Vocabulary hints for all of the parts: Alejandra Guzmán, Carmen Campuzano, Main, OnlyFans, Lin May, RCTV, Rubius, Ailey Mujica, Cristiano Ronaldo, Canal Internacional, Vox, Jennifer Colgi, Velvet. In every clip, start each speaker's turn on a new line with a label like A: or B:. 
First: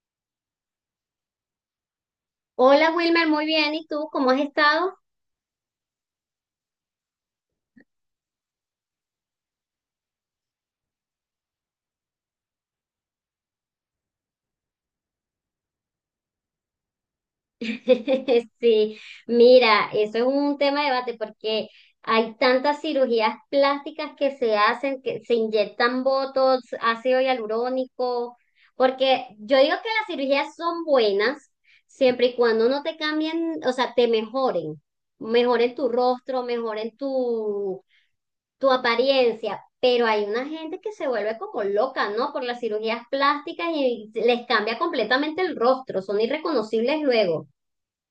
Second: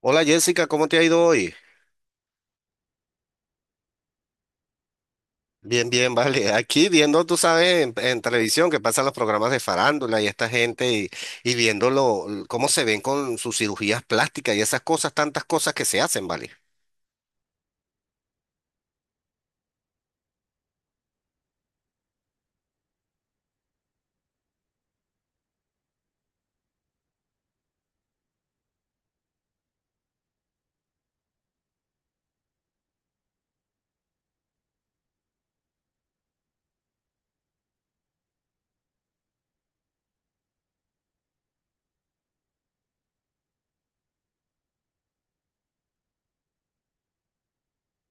A: Hola Jessica, ¿cómo te ha ido hoy?
B: Hola Wilmer, muy bien. ¿Y tú cómo has estado?
A: Bien, bien, vale. Aquí viendo, tú sabes, en televisión que pasan los programas de farándula y esta gente y viendo cómo se ven con sus cirugías plásticas y esas cosas, tantas cosas que se hacen, ¿vale?
B: Sí, mira, eso es un tema de debate porque hay tantas cirugías plásticas que se hacen, que se inyectan botox, ácido hialurónico, porque yo digo que las cirugías son buenas siempre y cuando no te cambien, o sea, te mejoren, mejoren tu rostro, mejoren tu apariencia, pero hay una gente que se vuelve como loca, ¿no? Por las cirugías plásticas y les cambia completamente el rostro, son irreconocibles luego.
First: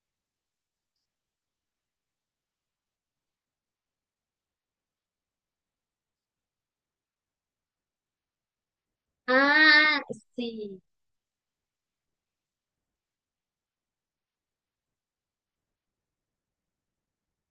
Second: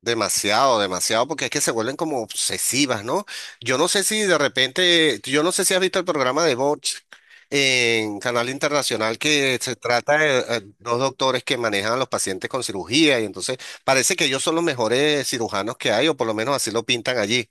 A: Demasiado, demasiado, porque es que se vuelven como obsesivas, ¿no? Yo no sé si de repente, yo no sé si has visto el programa de Vox en Canal Internacional que se
B: Ah,
A: trata de
B: sí,
A: dos doctores que manejan a los pacientes con cirugía y entonces parece que ellos son los mejores cirujanos que hay, o por lo menos así lo pintan allí.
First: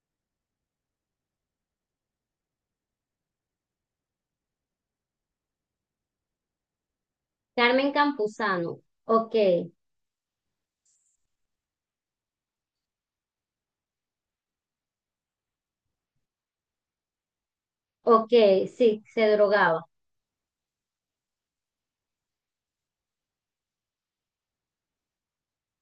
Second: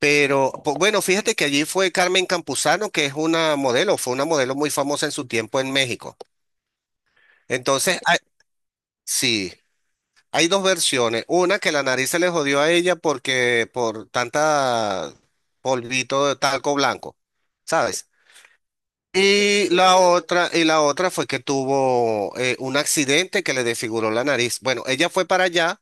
A: Pero pues, bueno, fíjate que allí fue Carmen Campuzano, que es una modelo, fue una modelo muy famosa en su tiempo en México.
B: Carmen
A: Entonces, ah,
B: Campuzano. Ok,
A: sí. Hay dos versiones. Una que la nariz se le jodió a ella porque por tanta polvito de talco blanco, ¿sabes?
B: ok, sí, se drogaba.
A: Y la otra fue que tuvo un accidente que le desfiguró la nariz. Bueno, ella fue para allá.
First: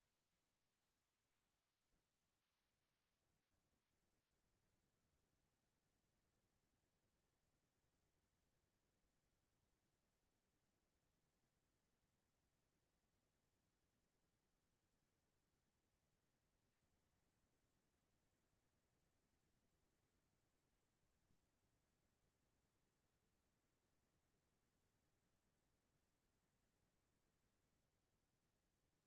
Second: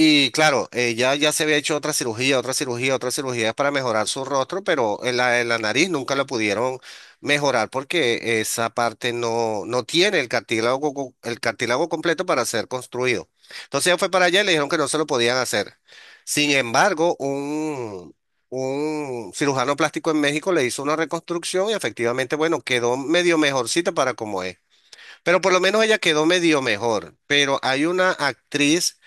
A: Y claro, ella ya se había hecho otra cirugía, otra cirugía, otra cirugía para mejorar su rostro, pero en la nariz nunca la pudieron mejorar porque esa parte no, no tiene el cartílago, el cartílago completo para ser construido. Entonces ella fue para allá y le dijeron que no se lo podían hacer. Sin embargo, un cirujano plástico en México le hizo una reconstrucción y efectivamente, bueno, quedó medio mejorcita para como es. Pero por lo menos ella quedó medio mejor. Pero hay una actriz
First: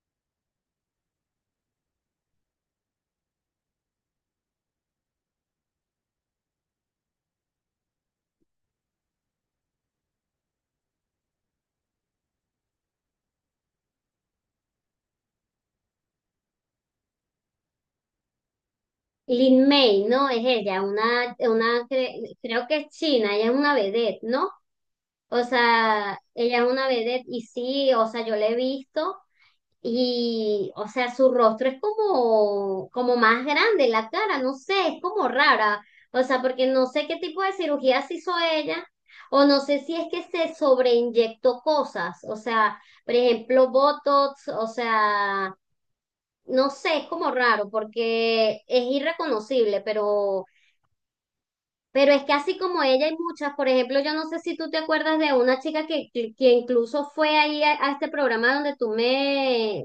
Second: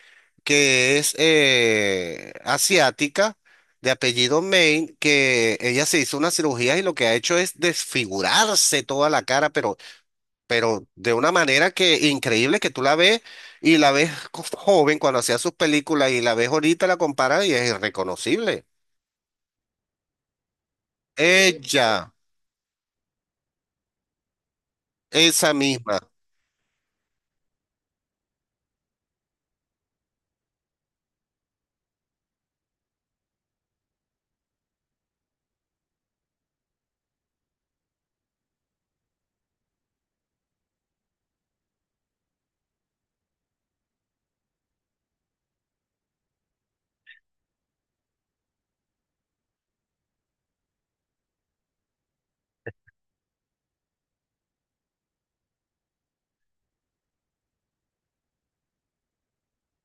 A: que es asiática, de apellido Main, que ella se hizo unas cirugías y lo que ha hecho es desfigurarse toda la cara, pero de una manera que increíble que tú la ves y la ves joven cuando hacía sus películas y la ves ahorita, la comparas y es irreconocible.
B: Lin May, ¿no? Es ella,
A: Ella,
B: creo que es china, ella es una vedette, ¿no? O
A: esa misma.
B: sea, ella es una vedette y sí, o sea, yo la he visto y, o sea, su rostro es como, como más grande, la cara, no sé, es como rara, o sea, porque no sé qué tipo de cirugías hizo ella, o no sé si es que se sobreinyectó cosas, o sea, por ejemplo, Botox, o sea... No sé, es como raro porque es irreconocible, pero es que así como ella hay muchas, por ejemplo, yo no sé si tú te acuerdas de una chica que incluso fue ahí a este programa donde tú me,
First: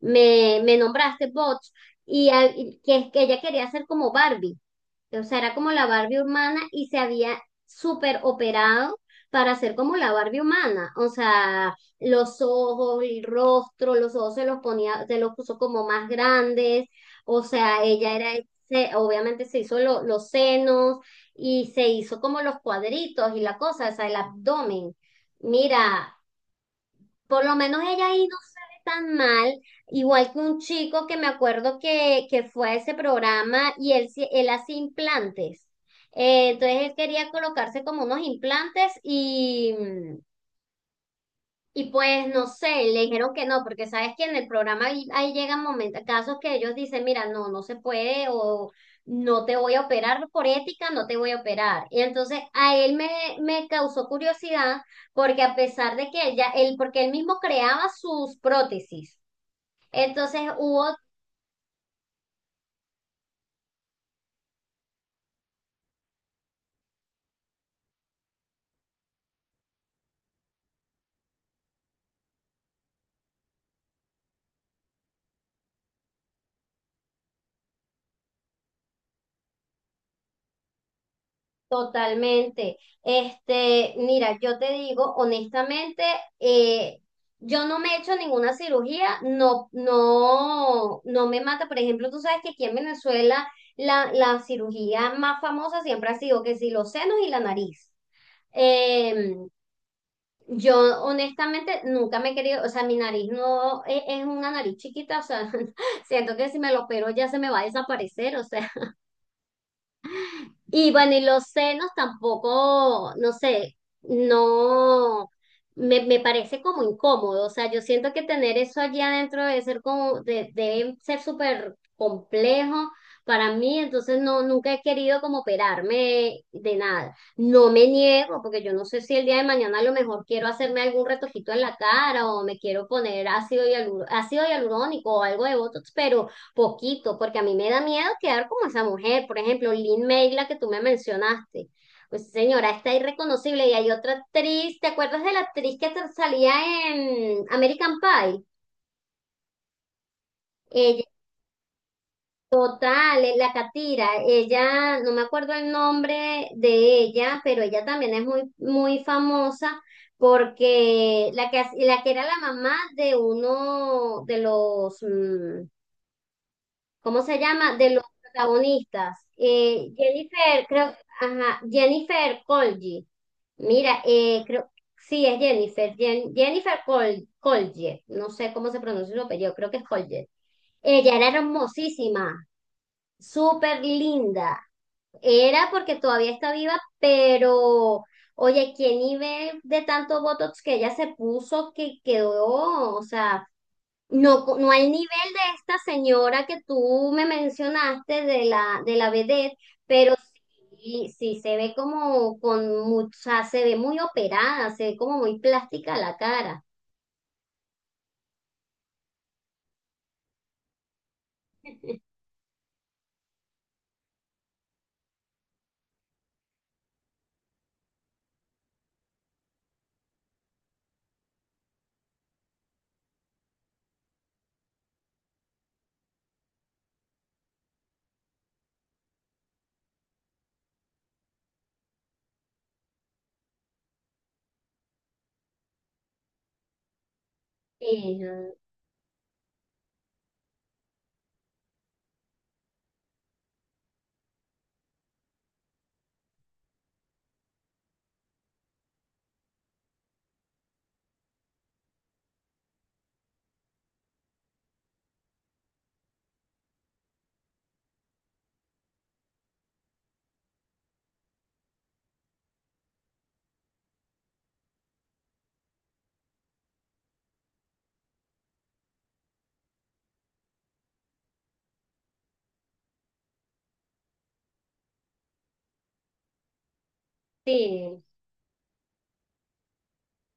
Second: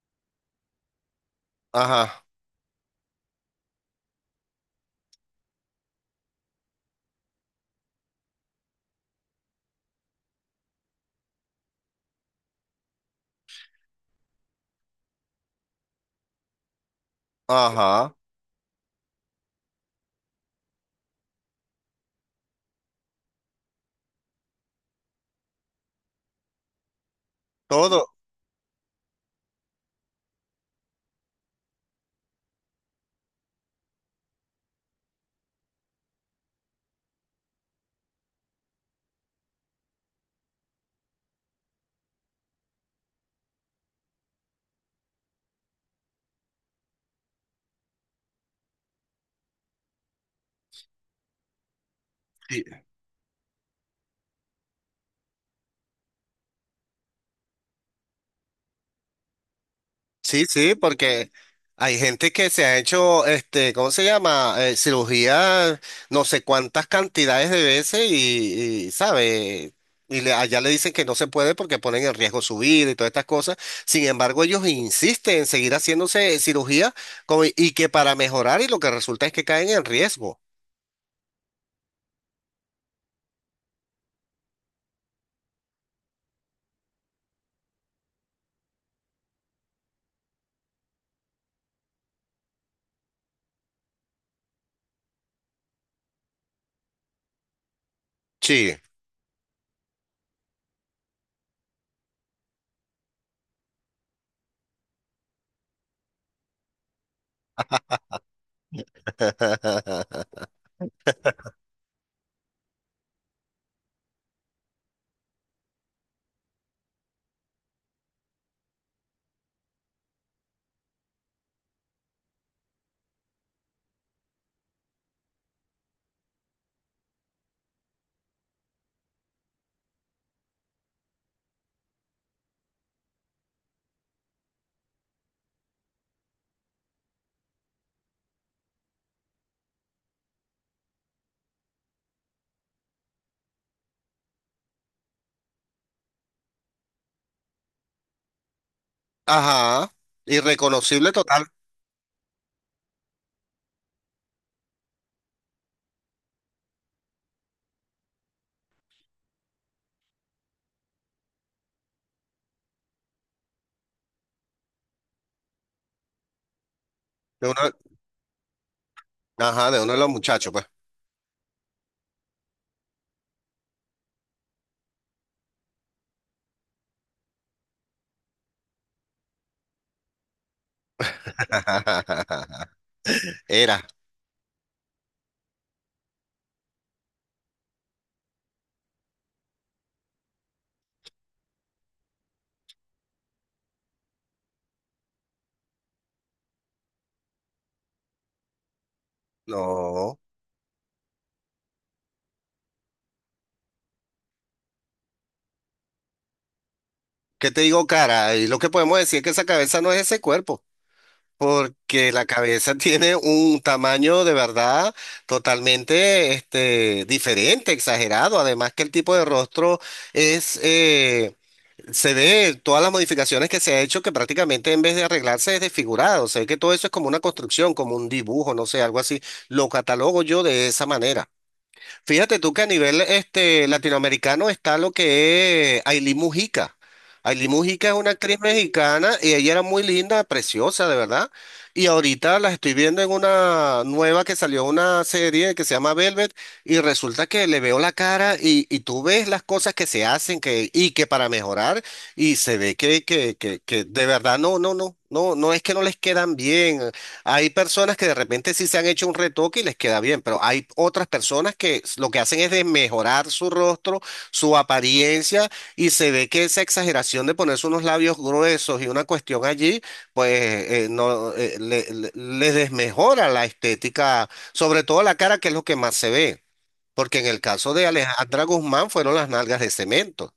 B: me, me nombraste, Bots,
A: Ajá,
B: y, y que, es que ella quería ser como Barbie. O sea, era como la Barbie humana y se había súper operado para ser como la Barbie humana. O sea, los ojos, el rostro, los ojos se los ponía, se los puso como más grandes. O sea,
A: ajá.
B: ella era, obviamente se hizo los senos y se hizo como los cuadritos y la cosa, o sea, el abdomen. Mira, por lo menos
A: Todo.
B: ella ahí no se ve tan mal, igual que un chico que me acuerdo que fue a ese programa y él, él hace implantes. Entonces él quería colocarse como unos implantes y pues no sé, le dijeron que no, porque sabes que en el programa ahí llegan momentos, casos que ellos dicen, mira, no, no se puede o no te voy a operar por ética, no te voy a operar. Y entonces
A: Sí.
B: me causó curiosidad porque a pesar de que él ya, él, porque él mismo creaba sus prótesis, entonces
A: Sí, sí,
B: hubo
A: porque hay gente que se ha hecho, este, ¿cómo se llama? Cirugía no sé cuántas cantidades de veces y, ¿sabe? Allá le dicen que no se puede porque ponen en riesgo su vida y todas estas cosas. Sin embargo, ellos insisten en seguir haciéndose cirugía y que para mejorar y lo que resulta es que caen en riesgo.
B: Totalmente. Este, mira, yo te digo, honestamente, eh, yo no me he hecho ninguna cirugía, no, no, no me mata. Por ejemplo, tú sabes que aquí en Venezuela la cirugía más famosa siempre ha sido que si los senos y la nariz.
A: Sí,
B: Eh, yo honestamente nunca me he querido, o sea, mi nariz no es, es una nariz chiquita, o sea, siento que si me lo opero ya se me va a desaparecer, o sea. Y bueno, y los senos tampoco, no sé, no, me parece como incómodo, o sea, yo siento que tener eso allí adentro debe ser como, debe ser súper complejo para mí, entonces no, nunca he querido como operarme de nada. No me niego, porque yo no sé si el día de mañana a lo mejor quiero hacerme algún retojito en la cara o me quiero poner ácido hialurónico o algo de Botox, pero Poquito, porque a mí me da miedo quedar como esa mujer. Por ejemplo, Lynn May, la que tú me mencionaste. Pues señora, está irreconocible. Y hay otra actriz, ¿te acuerdas de la actriz que salía en American Pie?
A: ajá,
B: Ella,
A: irreconocible total
B: otra, la Catira, ella, no me acuerdo el nombre de ella, pero ella también es muy, muy famosa porque la que, la que era la mamá de uno de los, ¿cómo se
A: de uno,
B: llama? De los protagonistas.
A: ajá, de uno de los muchachos, pues.
B: Jennifer, creo, ajá, Jennifer Colgi. Mira, creo, sí, es Jennifer, Jennifer Colge, no sé cómo se pronuncia su apellido, creo que es Colge. Ella era hermosísima,
A: Era,
B: súper linda. Era porque todavía está viva, pero oye, qué nivel de tanto Botox que ella se puso que quedó, o sea, no, no al nivel de esta señora que tú me mencionaste de la vedette, pero
A: no.
B: sí, sí se ve como con mucha, se ve muy operada, se ve como muy plástica la cara.
A: ¿Qué te digo, cara? Y lo que podemos decir es que esa cabeza no es ese cuerpo, porque la cabeza tiene un tamaño de verdad totalmente este, diferente, exagerado. Además que el tipo de rostro es, se ve todas las modificaciones que se ha hecho que prácticamente en vez de arreglarse es desfigurado. O sea, que todo eso es como una construcción, como un dibujo, no sé, algo así. Lo catalogo yo de esa manera. Fíjate tú que a nivel este, latinoamericano está lo que es Ailey Mujica. Ailey Mujica es una
B: Sí,
A: actriz mexicana y ella era muy linda, preciosa, de verdad. Y ahorita la estoy viendo en una nueva que salió una serie que se llama Velvet y resulta que le veo la cara y tú ves las cosas que se hacen que, y que para mejorar y se ve que de verdad no, no, no, no, no es que no les quedan bien. Hay personas que de repente sí se han hecho un retoque y les queda bien, pero hay otras personas que lo que hacen es de mejorar su rostro, su apariencia, y se ve que esa exageración de ponerse unos labios gruesos y una cuestión allí, pues no les desmejora la estética, sobre todo la cara, que es lo que más se ve, porque en el caso de
B: sí.
A: Alejandra Guzmán fueron las nalgas de cemento.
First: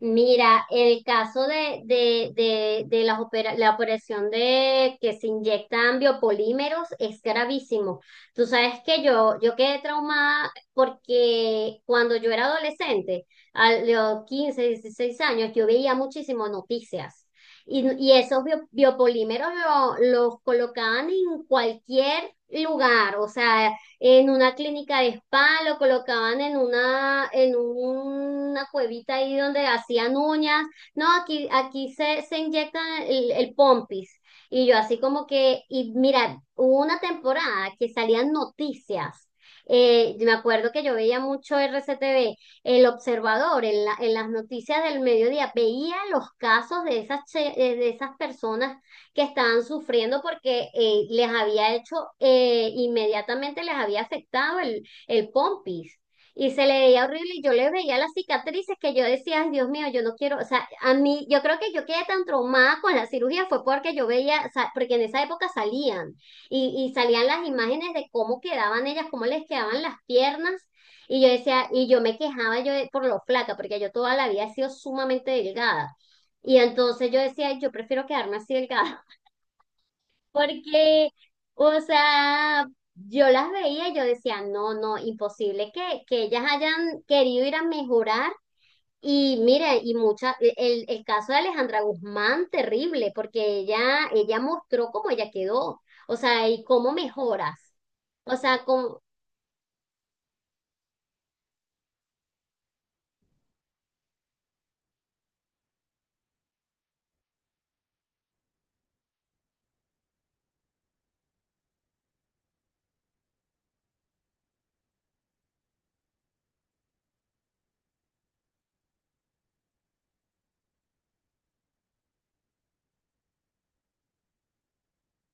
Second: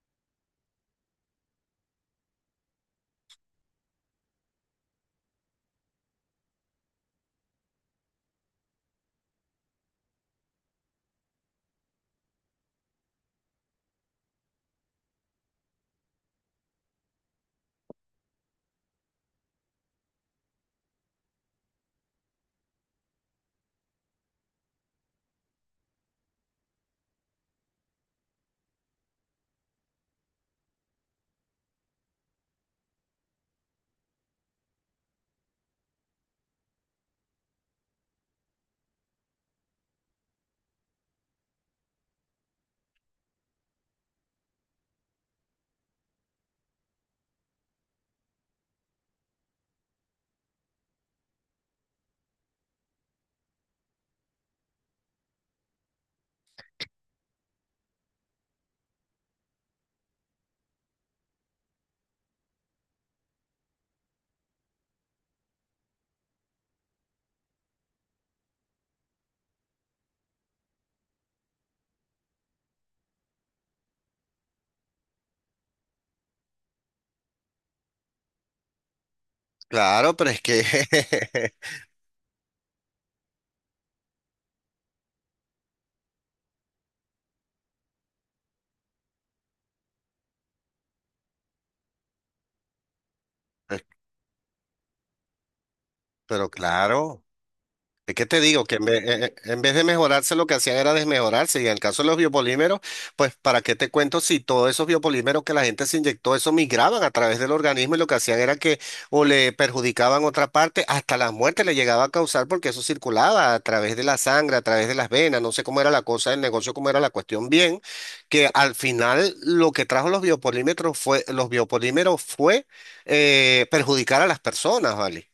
B: Mira, el caso de las la operación de que se inyectan biopolímeros es gravísimo. Tú sabes que yo quedé traumada porque cuando yo era adolescente, a los 15 16 años, yo veía muchísimas noticias. Y esos biopolímeros los colocaban en cualquier lugar, o sea, en una clínica de spa, lo colocaban en una cuevita ahí donde hacían uñas. No, aquí se inyectan el pompis. Y yo así como que, y mira, hubo una temporada que salían noticias. Me acuerdo que yo veía mucho RCTV, el observador en, en las noticias del mediodía, veía los casos de esas, de esas personas que estaban sufriendo porque les había hecho, inmediatamente les había afectado el pompis. Y se le veía horrible y yo le veía las cicatrices que yo decía, ay Dios mío, yo no quiero, o sea, a mí, yo creo que yo quedé tan traumada con la cirugía fue porque yo veía, o sea, porque en esa época salían y salían las imágenes de cómo quedaban ellas, cómo les quedaban las piernas. Y yo decía, y yo me quejaba yo por lo flaca, porque yo toda la vida he sido sumamente delgada. Y entonces yo decía, "Ay, yo prefiero quedarme así delgada.
A: Claro, pero es que,
B: Porque, o sea, yo las veía y yo decía, no, no, imposible que ellas hayan querido ir a mejorar. Y mire, y mucha, e, el caso de Alejandra Guzmán, terrible, porque ella mostró cómo ella quedó, o sea,
A: pero
B: y cómo
A: claro.
B: mejoras.
A: Es que
B: O
A: te
B: sea,
A: digo que
B: con,
A: en vez de mejorarse, lo que hacían era desmejorarse. Y en el caso de los biopolímeros, pues, ¿para qué te cuento si todos esos biopolímeros que la gente se inyectó, eso migraban a través del organismo y lo que hacían era que o le perjudicaban otra parte, hasta las muertes le llegaba a causar porque eso circulaba a través de la sangre, a través de las venas. No sé cómo era la cosa del negocio, cómo era la cuestión bien, que al final lo que trajo los biopolímeros fue perjudicar a las personas, ¿vale?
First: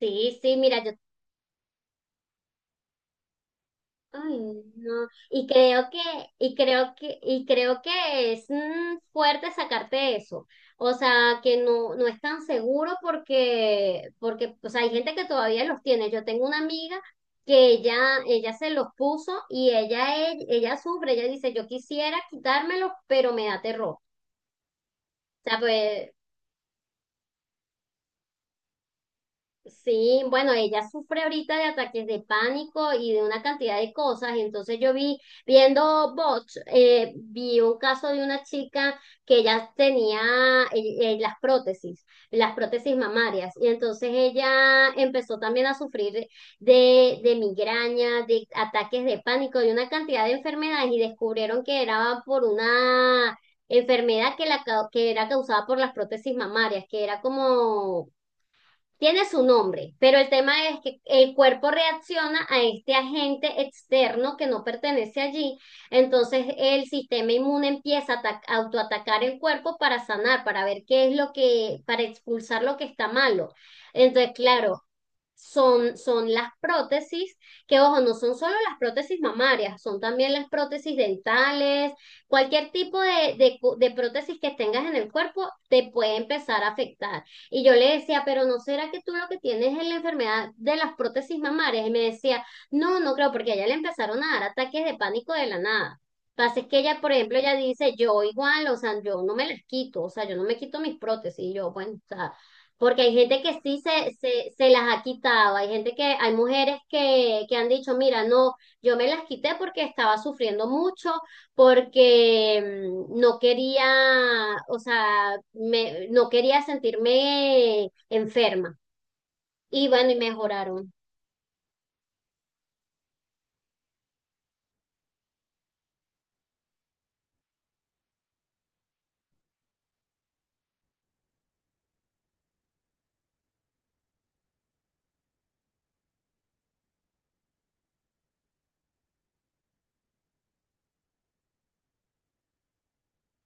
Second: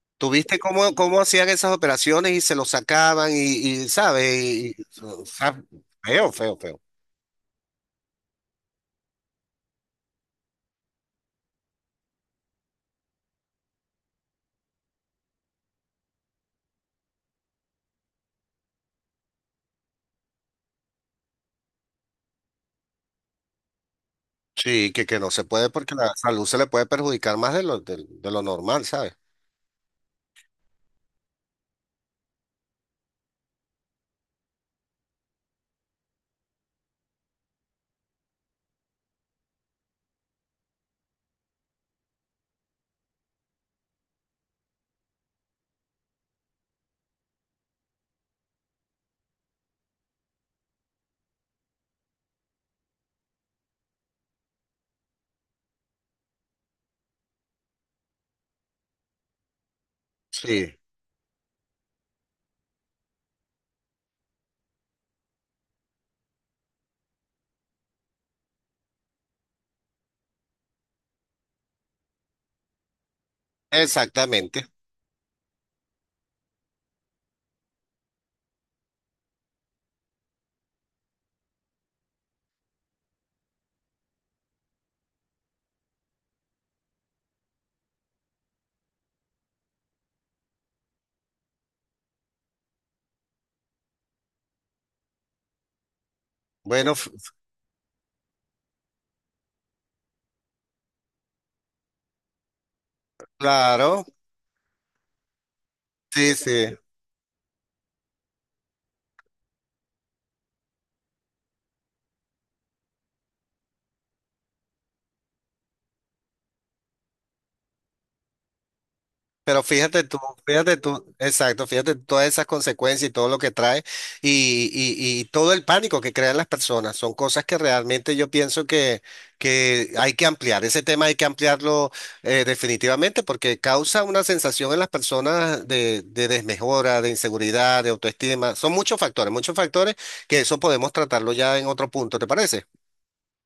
B: sí, sí,
A: ¿Tuviste
B: mira, yo
A: cómo, cómo hacían esas operaciones y se lo sacaban y ¿sabes?
B: Ay, no.
A: O sea, feo, feo, feo.
B: Y creo que es fuerte sacarte eso. O sea, que no, no es tan seguro porque, porque, o sea, hay gente que todavía los tiene. Yo tengo una amiga que ella se los puso y ella sufre, ella dice, yo quisiera quitármelos, pero me da terror. O
A: Sí, que no se
B: sea,
A: puede porque
B: pues,
A: la salud se le puede perjudicar más de lo, de lo normal, ¿sabes?
B: Sí, bueno, ella sufre ahorita de ataques de pánico y de una cantidad de cosas. Entonces yo vi, viendo bots, vi un caso de una chica que ella tenía las prótesis mamarias. Y entonces ella empezó también a sufrir de migraña, de ataques de pánico, de una cantidad de enfermedades y descubrieron que era por una enfermedad que, que era causada por las prótesis mamarias, que era como tiene su nombre, pero el tema
A: Sí,
B: es que el cuerpo reacciona a este agente externo que no pertenece allí, entonces el sistema inmune empieza a autoatacar el cuerpo para sanar, para ver qué es lo que, para expulsar lo que está malo. Entonces,
A: exactamente.
B: claro, son, son las prótesis, que ojo, no son solo las prótesis mamarias, son también las prótesis dentales, cualquier tipo de prótesis que tengas en el cuerpo te puede empezar a afectar. Y yo le decía, pero ¿no será que tú lo que tienes es la enfermedad de las prótesis mamarias? Y me decía, no, no creo, porque a ella le empezaron a dar ataques de pánico de la nada. Pasa es que
A: Bueno,
B: ella, por ejemplo, ella dice, yo igual, o sea, yo no me las quito, o sea, yo no me quito mis prótesis, y yo, bueno, o sea, porque hay gente que sí
A: claro,
B: se las ha quitado, hay gente que, hay
A: sí, sí.
B: mujeres que han dicho, mira, no, yo me las quité porque estaba sufriendo mucho, porque no quería, o sea, no quería sentirme enferma.
A: Pero
B: Y bueno, y
A: fíjate
B: mejoraron.
A: tú, exacto, fíjate todas esas consecuencias y todo lo que trae y, y todo el pánico que crean las personas. Son cosas que realmente yo pienso que hay que ampliar. Ese tema hay que ampliarlo definitivamente porque causa una sensación en las personas de desmejora, de inseguridad, de autoestima. Son muchos factores que eso podemos tratarlo ya en otro punto, ¿te parece?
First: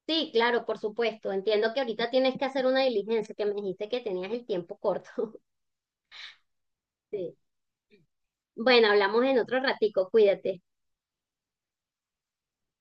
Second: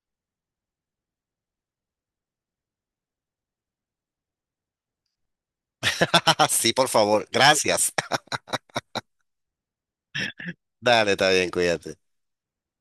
B: Sí, claro, por supuesto. Entiendo que ahorita tienes que hacer una diligencia, que me dijiste que tenías el tiempo corto.
A: Sí, por favor.
B: Sí.
A: Gracias.
B: Bueno, hablamos en otro ratico, cuídate.
A: Dale, está bien, cuídate.